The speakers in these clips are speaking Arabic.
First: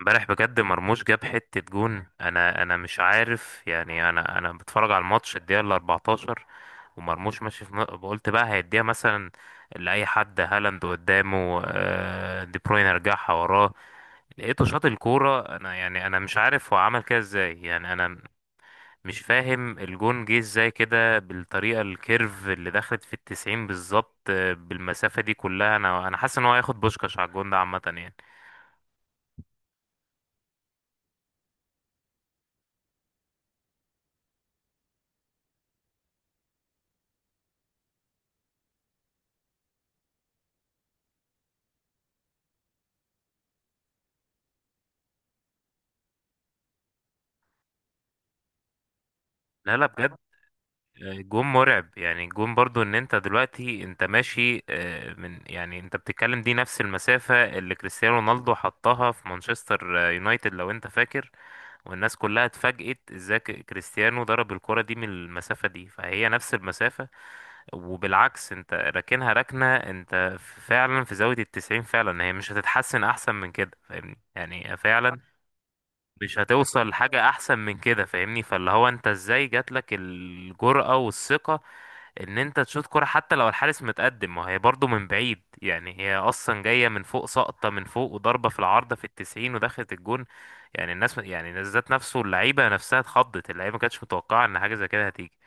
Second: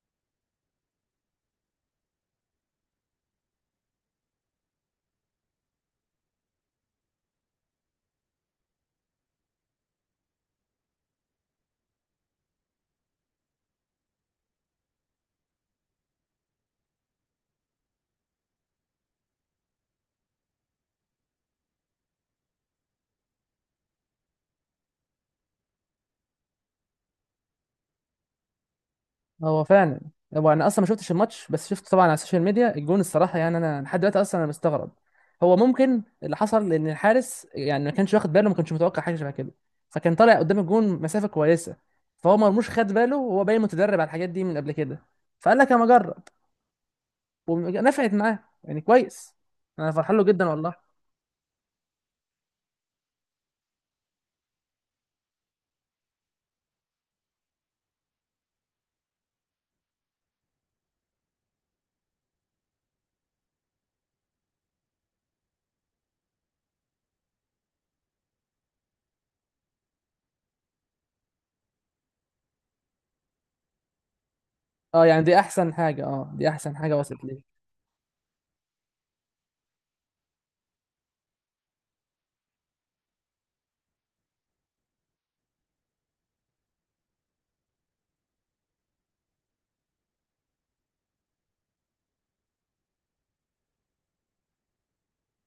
امبارح بجد مرموش جاب حتة جون. انا مش عارف، يعني انا بتفرج على الماتش الدقيقة ال 14 ومرموش ماشي قلت بقى هيديها مثلا لأي حد، هالاند قدامه، دي بروين رجعها وراه، لقيته شاط الكورة. انا يعني انا مش عارف هو عمل كده ازاي، يعني انا مش فاهم الجون جه ازاي كده، بالطريقة الكيرف اللي دخلت في التسعين بالظبط، بالمسافة دي كلها. انا حاسس ان هو هياخد بوشكاش على الجون ده، عامة يعني. هو فعلا. هو انا اصلا ما شفتش الماتش، بس شفت طبعا على السوشيال ميديا الجون. الصراحه يعني انا لحد دلوقتي اصلا انا مستغرب. هو ممكن اللي حصل ان الحارس يعني ما كانش واخد باله، ما كانش متوقع حاجه شبه كده. فكان طالع قدام الجون مسافه كويسه. فهو مرموش خد باله، وهو باين متدرب على الحاجات دي من قبل كده. فقال لك انا اجرب. ونفعت معاه يعني كويس. لا لا انا بجد، فرحان له جدا والله. جون مرعب. يعني جون برضو، ان انت دلوقتي انت ماشي، من يعني انت بتتكلم، دي نفس المسافة اللي كريستيانو رونالدو حطها في مانشستر يونايتد لو انت فاكر، والناس كلها اتفاجئت ازاي كريستيانو ضرب الكرة دي من المسافة دي، فهي نفس المسافة. وبالعكس، انت راكنها ركنة، انت فعلا في زاوية التسعين فعلا، هي مش هتتحسن احسن من كده، فاهمني؟ يعني اه، فعلا يعني دي احسن حاجه، اه مش دي احسن هتوصل حاجه وصلت لحاجة لي احسن من كده، فاهمني؟ فاللي هو انت ازاي جاتلك الجرأة والثقة ان انت تشوط كرة، حتى لو الحارس متقدم، ما هي برضو من بعيد، يعني هي اصلا جاية من فوق، سقطة من فوق وضربة في العارضة في التسعين ودخلت الجون. يعني الناس، يعني الناس ذات نفسه، اللعيبة نفسها اتخضت، اللعيبة ما كانتش متوقعة ان حاجة زي كده هتيجي.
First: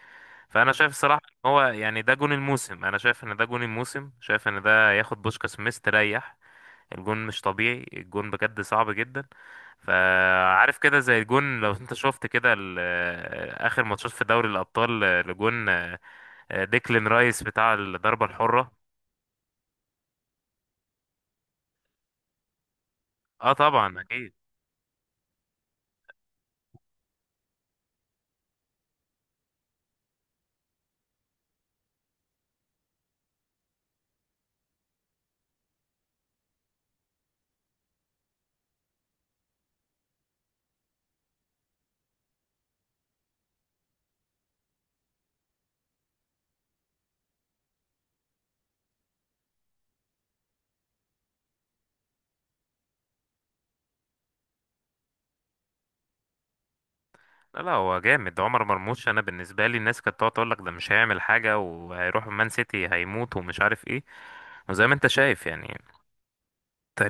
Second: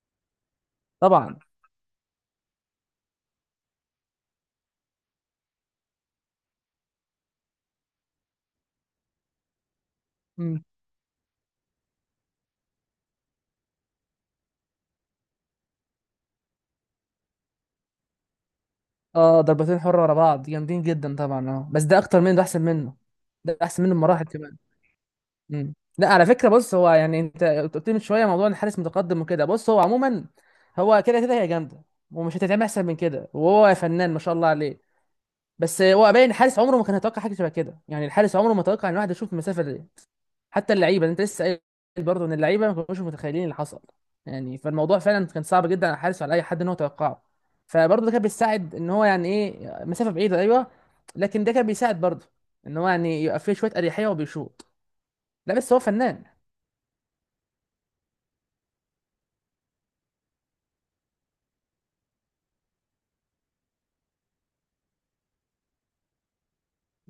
فانا شايف الصراحة طبعا. ان هو، يعني ده جون الموسم، انا شايف ان ده جون الموسم، شايف ان ده ياخد بوشكاس مستريح. الجون مش طبيعي، الجون بجد صعب جدا. مم. فعارف كده زي الجون، لو انت شفت كده اخر ماتشات في دوري الابطال، لجون ديكلين رايس بتاع الضربة الحرة. اه، ضربتين حره ورا بعض جامدين جدا طبعا، اه بس ده اكتر منه، ده احسن منه. اه ده احسن منه طبعا بمراحل اكيد. كمان. مم. لا، على فكره، بص هو يعني انت قلت لي من شويه موضوع ان الحارس متقدم وكده. بص هو عموما، هو كده كده هي جامده، ومش هتتعمل احسن من كده، وهو فنان ما شاء الله عليه. بس هو باين الحارس عمره ما كان يتوقع حاجه شبه كده. يعني الحارس عمره ما توقع ان واحد يشوف المسافه دي. حتى اللعيبه انت لسه قايل برضه ان اللعيبه ما كانوش متخيلين اللي حصل. يعني فالموضوع فعلا كان صعب جدا على الحارس وعلى اي حد ان هو يتوقعه. فبرضه ده كان بيساعد، ان هو يعني ايه مسافه بعيده، ايوه. لكن ده كان بيساعد برضه، ان هو يعني يبقى فيه شويه اريحيه وبيشوط. لا، بس هو فنان. لا لا، هو جامد عمر مرموش. انا بالنسبة لي، الناس كانت تقعد تقول لك ده مش هيعمل حاجة، وهيروح مان سيتي هيموت ومش عارف ايه، وزي ما انت شايف يعني،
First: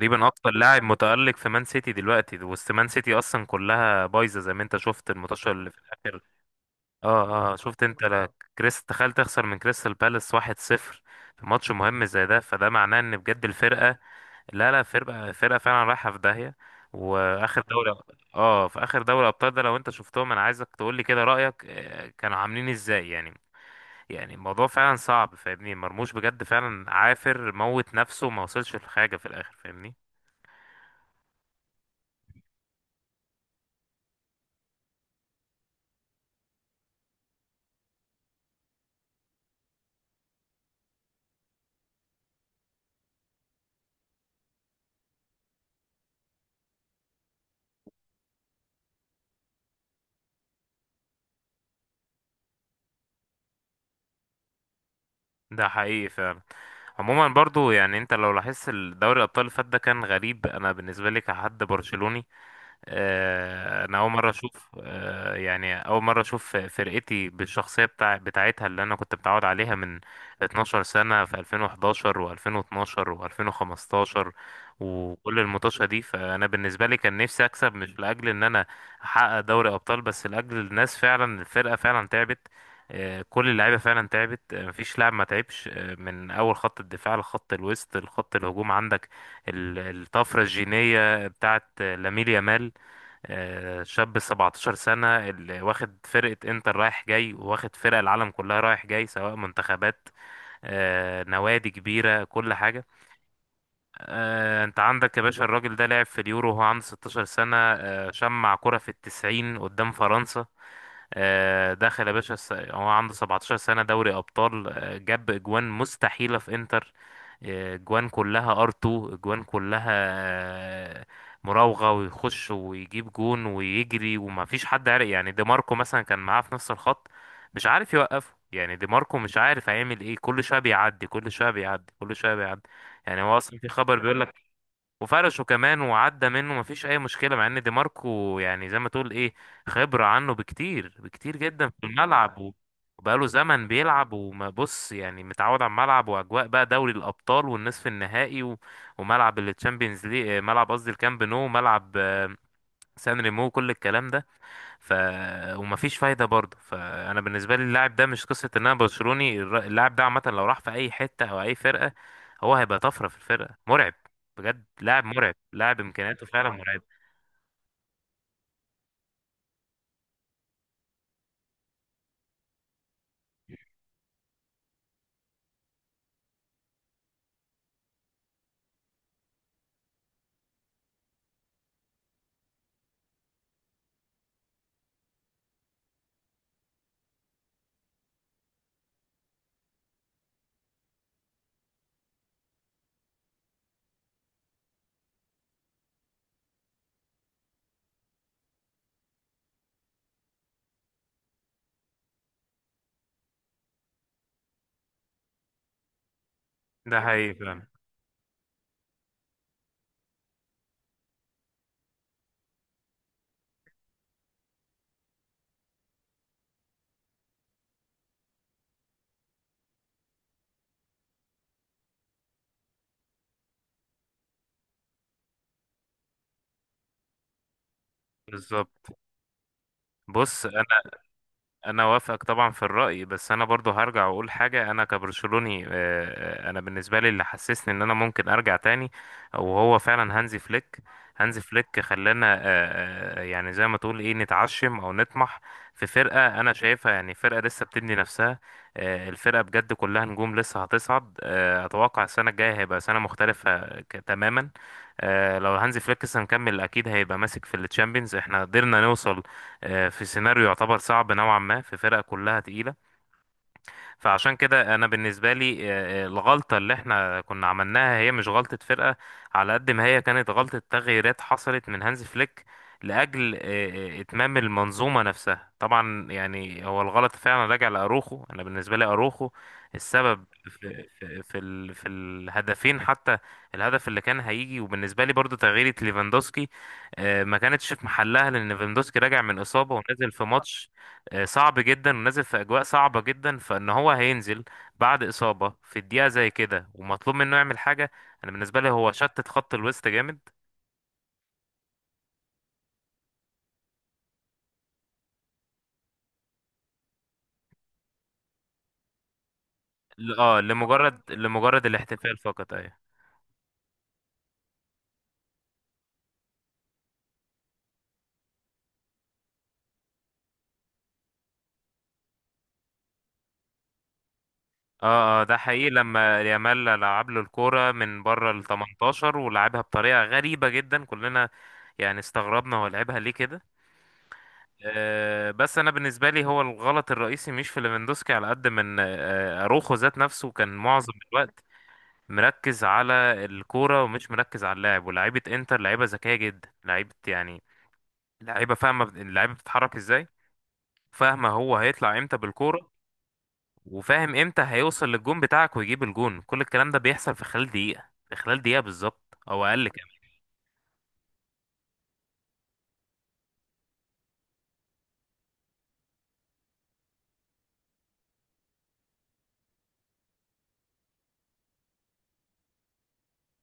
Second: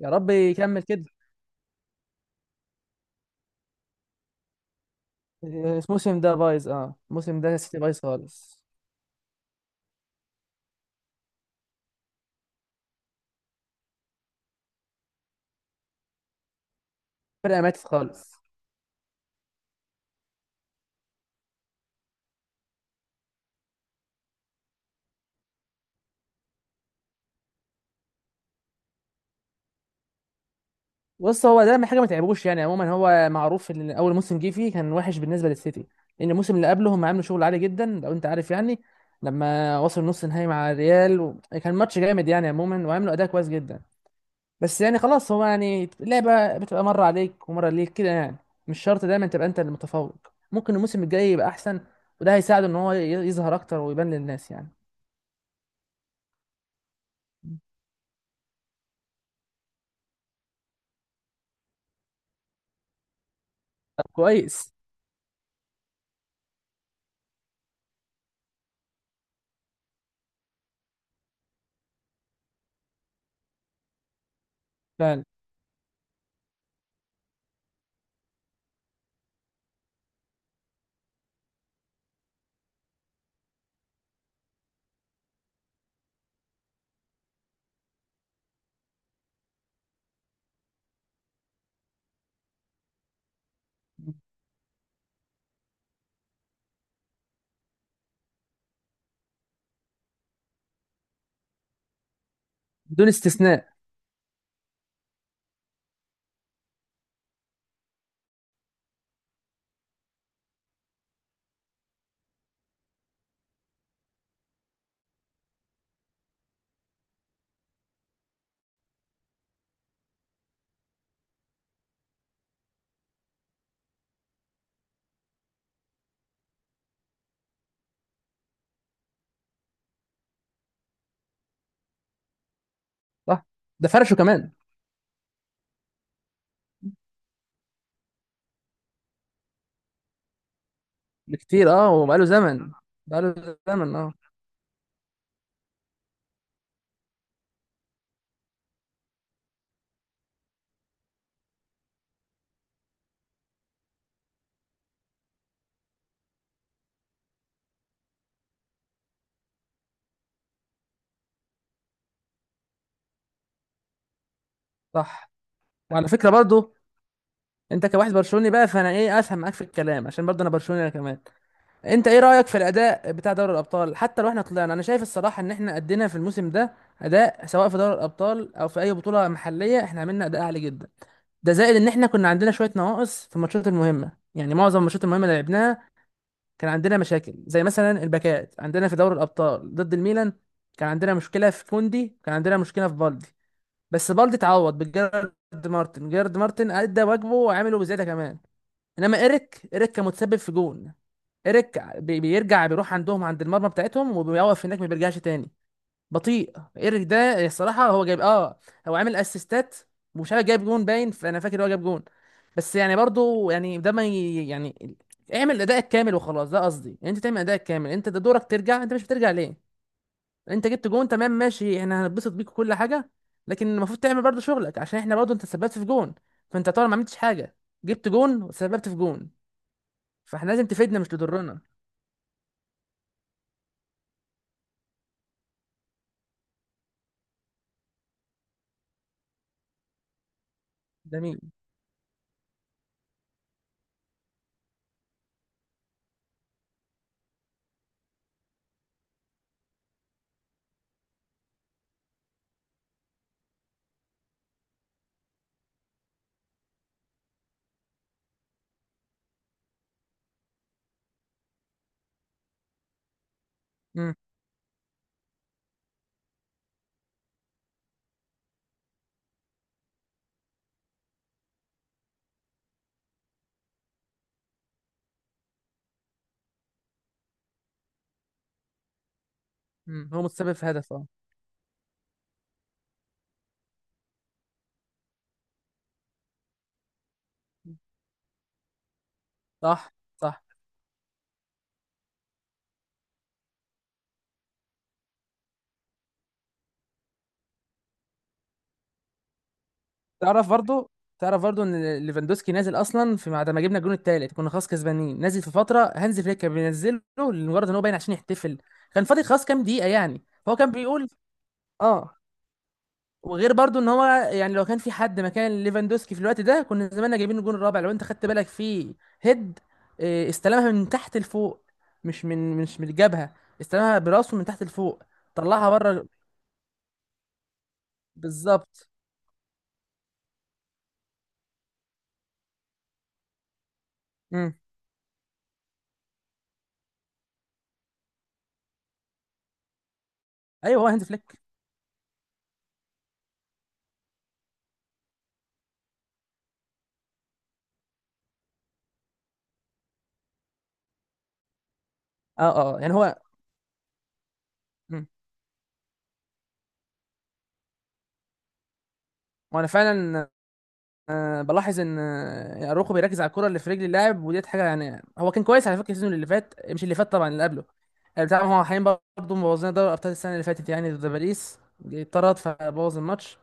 يا رب اكتر لاعب يكمل كده. متألق في مان سيتي دلوقتي، وسط مان سيتي اصلا كلها بايظة، زي ما انت شفت الماتش اللي في الموسم الاخر. ده بايظ، اه الموسم اه اه، ده سيتي شفت بايظ انت؟ لا خالص. كريس، تخيل تخسر من كريستال بالاس 1-0 في ماتش مهم زي ده، فده معناه ان بجد الفرقة، لا لا، فرقة فرقة فعلا رايحة في داهية. فرقه واخر ماتت دوري، خالص. اه في اخر دوري ابطال ده، لو انت شفتهم انا عايزك تقول لي كده رأيك، كانوا عاملين ازاي يعني. يعني الموضوع فعلا صعب، فاهمني؟ مرموش بجد فعلا عافر موت نفسه وما وصلش لحاجة في الاخر، فاهمني؟ بص، هو ده حاجه ما تعبوش يعني. عموما هو معروف ان اول موسم جه فيه كان وحش بالنسبه للسيتي. لان الموسم اللي قبله هم عملوا شغل عالي جدا لو انت عارف يعني. لما وصل نص نهائي مع الريال و كان ماتش جامد يعني عموما، وعملوا اداء كويس جدا. بس يعني خلاص، هو يعني اللعبه بتبقى مره عليك ومره ليك كده يعني. مش شرط دايما تبقى انت المتفوق. ممكن الموسم الجاي يبقى احسن. وده هيساعده ان هو يظهر اكتر ويبان للناس يعني. ده حقيقي فعلا. عموما برضو، يعني انت لو لاحظت الدوري الابطال اللي فات ده كان غريب. انا بالنسبة لي كحد برشلوني، انا اول مره اشوف، كويس. يعني اول مره اشوف فرقتي بالشخصيه بتاعتها اللي انا كنت متعود عليها من 12 سنه، في 2011 و2012 و2015 فعلا. وكل المطوشه دي. فانا بالنسبه لي كان نفسي اكسب، مش لاجل ان انا احقق دوري ابطال، بس لاجل الناس. فعلا الفرقه فعلا تعبت، كل اللعيبه فعلا تعبت، مفيش لاعب ما تعبش، من اول خط الدفاع لخط الوسط لخط الهجوم. عندك الطفره الجينيه بتاعت لامين يامال، شاب 17 سنة، اللي واخد فرقة انتر رايح جاي، وواخد فرق العالم كلها رايح جاي، سواء منتخبات نوادي كبيرة، كل حاجة. بدون استثناء. انت عندك يا باشا، الراجل ده لعب في اليورو وهو عنده 16 سنة، شمع كرة في التسعين قدام فرنسا. دخل يا باشا هو عنده 17 سنة دوري أبطال، جاب أجوان مستحيلة في إنتر، أجوان كلها ار 2، أجوان كلها آه، مراوغة، ويخش ويجيب جون ويجري وما فيش حد عارف. يعني دي ماركو مثلا كان معاه في نفس الخط، مش عارف يوقفه، يعني دي ماركو مش عارف هيعمل ايه، كل شوية بيعدي كل شوية بيعدي كل شوية بيعدي. يعني هو صح. أصلا في ده خبر فرشه بيقول لك، كمان. وفرشه كمان، وعدى منه مفيش اي مشكله، مع ان دي ماركو يعني زي ما تقول ايه، خبره عنه بكتير بكتير جدا بكتير في اه، وبقاله الملعب، و زمن. وبقاله بقاله زمن زمن بيلعب اه. وبص، يعني متعود على الملعب، واجواء بقى دوري الابطال والنصف النهائي، و وملعب التشامبيونز ليج، ملعب قصدي الكامب نو، ملعب سان ريمو، كل الكلام ده. ف، ومفيش فايده برضه. فانا بالنسبه لي اللاعب ده، مش قصه ان انا برشلوني، اللاعب ده عامه لو راح في اي حته او اي فرقه، هو هيبقى طفره في الفرقه، مرعب بجد، لاعب صح. مرعب، لاعب وعلى امكانياته فكره فعلا برضو، مرعب. انت كواحد برشلوني بقى، فانا ايه افهم معاك في الكلام عشان برضو انا برشلوني انا كمان. انت ايه رايك في الاداء بتاع دوري الابطال؟ حتى لو احنا طلعنا، انا شايف الصراحه ان احنا ادينا في الموسم ده اداء، سواء في دوري الابطال او في اي بطوله محليه، احنا عملنا اداء عالي جدا. ده زائد ان احنا كنا عندنا شويه نواقص في الماتشات المهمه. يعني معظم الماتشات المهمه اللي لعبناها كان عندنا مشاكل، زي مثلا الباكات عندنا في دوري الابطال ضد الميلان. كان عندنا مشكله في كوندي، كان عندنا مشكله في بالدي. بس بالدي اتعوض بجيرارد. مارتن جيرارد مارتن ادى واجبه وعمله بزياده كمان. انما ايريك كان متسبب في جون. ايريك بيرجع، بيروح عندهم عند المرمى بتاعتهم وبيوقف هناك ما بيرجعش تاني. بطيء ده ايريك حقيقي ده فعلا، الصراحه. هو جايب اه، هو عامل اسيستات، ومش عارف جايب جون باين، فانا فاكر هو جايب جون. بس يعني برضو يعني ده ما يعني اعمل ادائك كامل وخلاص، ده قصدي يعني. انت تعمل ادائك كامل، انت ده دورك ترجع، انت مش بترجع ليه. انت جبت جون تمام ماشي، احنا هنتبسط بيك وكل حاجه. لكن المفروض تعمل برضو شغلك، عشان احنا برضو انت سببت في جون. فانت طبعا ما عملتش حاجه، جبت جون وسببت في بالظبط. جون. بص، فاحنا لازم تفيدنا مش تضرنا. انا وافقك طبعا في الرأي، بس انا برضو هرجع واقول حاجة. انا كبرشلوني، آه، انا بالنسبة لي اللي حسسني ان انا ممكن ارجع تاني، وهو فعلا هانزي فليك. هانزي جميل. فليك خلانا، آه، يعني زي ما تقول ايه، نتعشم او نطمح في فرقة انا شايفها، يعني فرقة لسه بتبني نفسها، الفرقة بجد كلها نجوم لسه هتصعد. اتوقع السنة الجاية هيبقى سنة مختلفة تماما. لو هانزي فليك لسه مكمل، اكيد هيبقى ماسك في التشامبيونز. احنا قدرنا نوصل، في سيناريو يعتبر صعب نوعا ما، في فرقة كلها تقيلة. امم. فعشان كده انا بالنسبه لي، آه، الغلطه اللي احنا كنا عملناها، هي مش غلطه فرقه على قد ما هي كانت غلطه تغييرات حصلت من هانز فليك، لاجل آه، اتمام المنظومه نفسها. طبعا يعني هو الغلط فعلا راجع لاروخو. انا بالنسبه لي اروخو هو السبب متسبب في في هدف اه. في في, ال في الهدفين حتى، الهدف اللي كان هيجي. وبالنسبه لي برضو تغييره ليفاندوسكي، ما كانتش في محلها، لان ليفاندوسكي راجع من اصابه صح ونزل في صح. ماتش، صعب جدا، ونازل في اجواء صعبه جدا، فان هو هينزل بعد اصابه في الدقيقه زي كده ومطلوب منه يعمل حاجه. انا بالنسبه لي هو شتت خط الوسط جامد. تعرف برضو تعرف برضو ان ليفاندوسكي نازل اصلا، في بعد ما جبنا الجون التالت كنا خلاص كسبانين، نازل في فتره هانز فليك كان بينزله لمجرد ان هو باين عشان يحتفل. كان فاضل خلاص كام دقيقه يعني، اه، فهو كان لمجرد بيقول لمجرد اه. الاحتفال فقط، ايوه. وغير برضو ان هو يعني لو كان في حد مكان ليفاندوسكي في الوقت ده، كنا زماننا جايبين الجون الرابع. لو انت خدت بالك في هيد، استلمها من تحت لفوق، مش من الجبهه. استلمها براسه من تحت لفوق، اه اه، ده حقيقي، طلعها بره. لما يامال لعب له الكوره من بره ال بالظبط. 18 ولعبها بطريقه غريبه جدا، كلنا يعني استغربنا هو لعبها ليه كده. مم. آه، بس انا بالنسبه لي هو الغلط الرئيسي مش في ليفاندوسكي، على قد من آه، اروخو ذات نفسه كان ايوه، هو معظم هانز فليك. الوقت مركز على الكورة ومش مركز على اللاعب. ولاعيبة انتر لعيبة ذكية جدا، لعيبة يعني لعيبة فاهمة اللعيبة بتتحرك ازاي، فاهمة هو هيطلع امتى اه بالكورة، اه آه. يعني هو. وفاهم امتى هيوصل مم. للجون بتاعك ويجيب الجون. كل الكلام ده بيحصل في خلال دقيقة، في خلال دقيقة بالظبط او وانا اقل كمان. فعلا، بلاحظ ان اروخو بيركز على الكره اللي في رجل اللاعب، وديت حاجه يعني. هو كان كويس على فكره السيزون اللي فات، مش اللي فات طبعا، اللي قبله. يعني بتاع هو حاليا برضه مبوظين دوري ابطال السنه اللي فاتت، يعني ضد باريس اتطرد فبوظ الماتش.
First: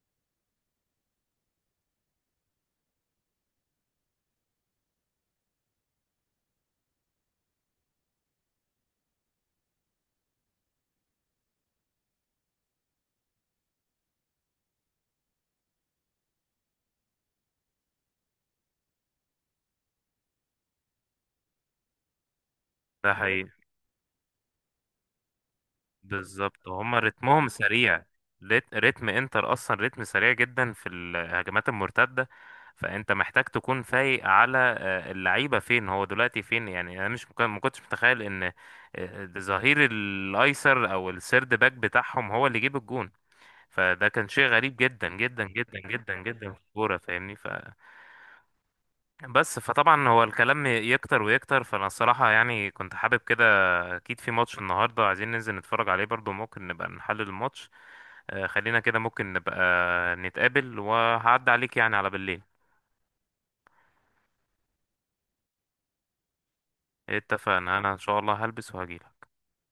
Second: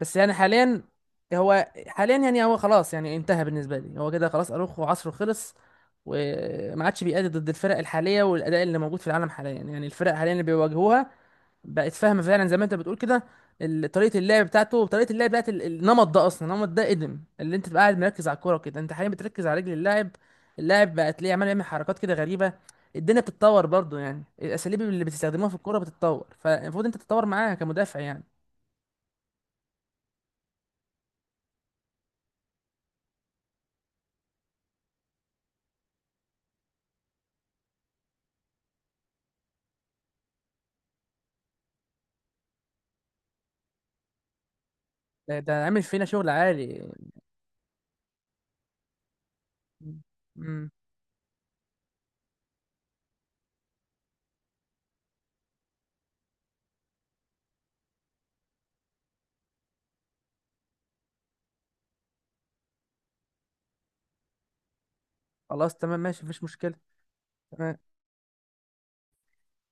بس يعني حاليا، هو حاليا يعني هو خلاص، يعني انتهى بالنسبه لي. هو كده خلاص، اروخو عصره خلص، وما عادش بيأدي ضد الفرق الحاليه والاداء اللي موجود في العالم حاليا. يعني الفرق حاليا اللي بيواجهوها بقت فاهمه فعلا، زي ما انت بتقول كده. طريقه اللعب بتاعته وطريقه اللعب بتاعت النمط ده، قدم. اللي انت تبقى قاعد مركز على الكوره كده، انت حاليا بتركز على رجل اللاعب، اللاعب بقى تلاقيه عمال يعمل حركات كده غريبه. ده الدنيا حقيقي بتتطور برضو، يعني الاساليب اللي بتستخدموها في الكوره بتتطور، بالظبط. فالمفروض انت هما تتطور رتمهم معاها كمدافع سريع، يعني. رتم انتر اصلا رتم سريع جدا في الهجمات المرتده. فانت محتاج تكون فايق على، اللعيبه فين، هو دلوقتي فين. يعني انا مش ما كنتش متخيل ان ظهير الايسر او السيرد باك بتاعهم هو اللي يجيب الجون. فده كان شيء غريب جدا ده جدا ده جدا عامل فينا جدا شغل جدا في عالي. الكوره، فاهمني؟ ف، بس فطبعا هو الكلام مم. يكتر ويكتر. فانا الصراحه يعني كنت حابب كده، اكيد في ماتش النهارده عايزين ننزل نتفرج عليه برضو، ممكن نبقى نحلل الماتش. خلينا كده، ممكن نبقى نتقابل وهعدي عليك يعني على بالليل. خلاص تمام ماشي، مفيش مشكله. اتفقنا، تمام انا ان شاء الله هلبس وهجيلك.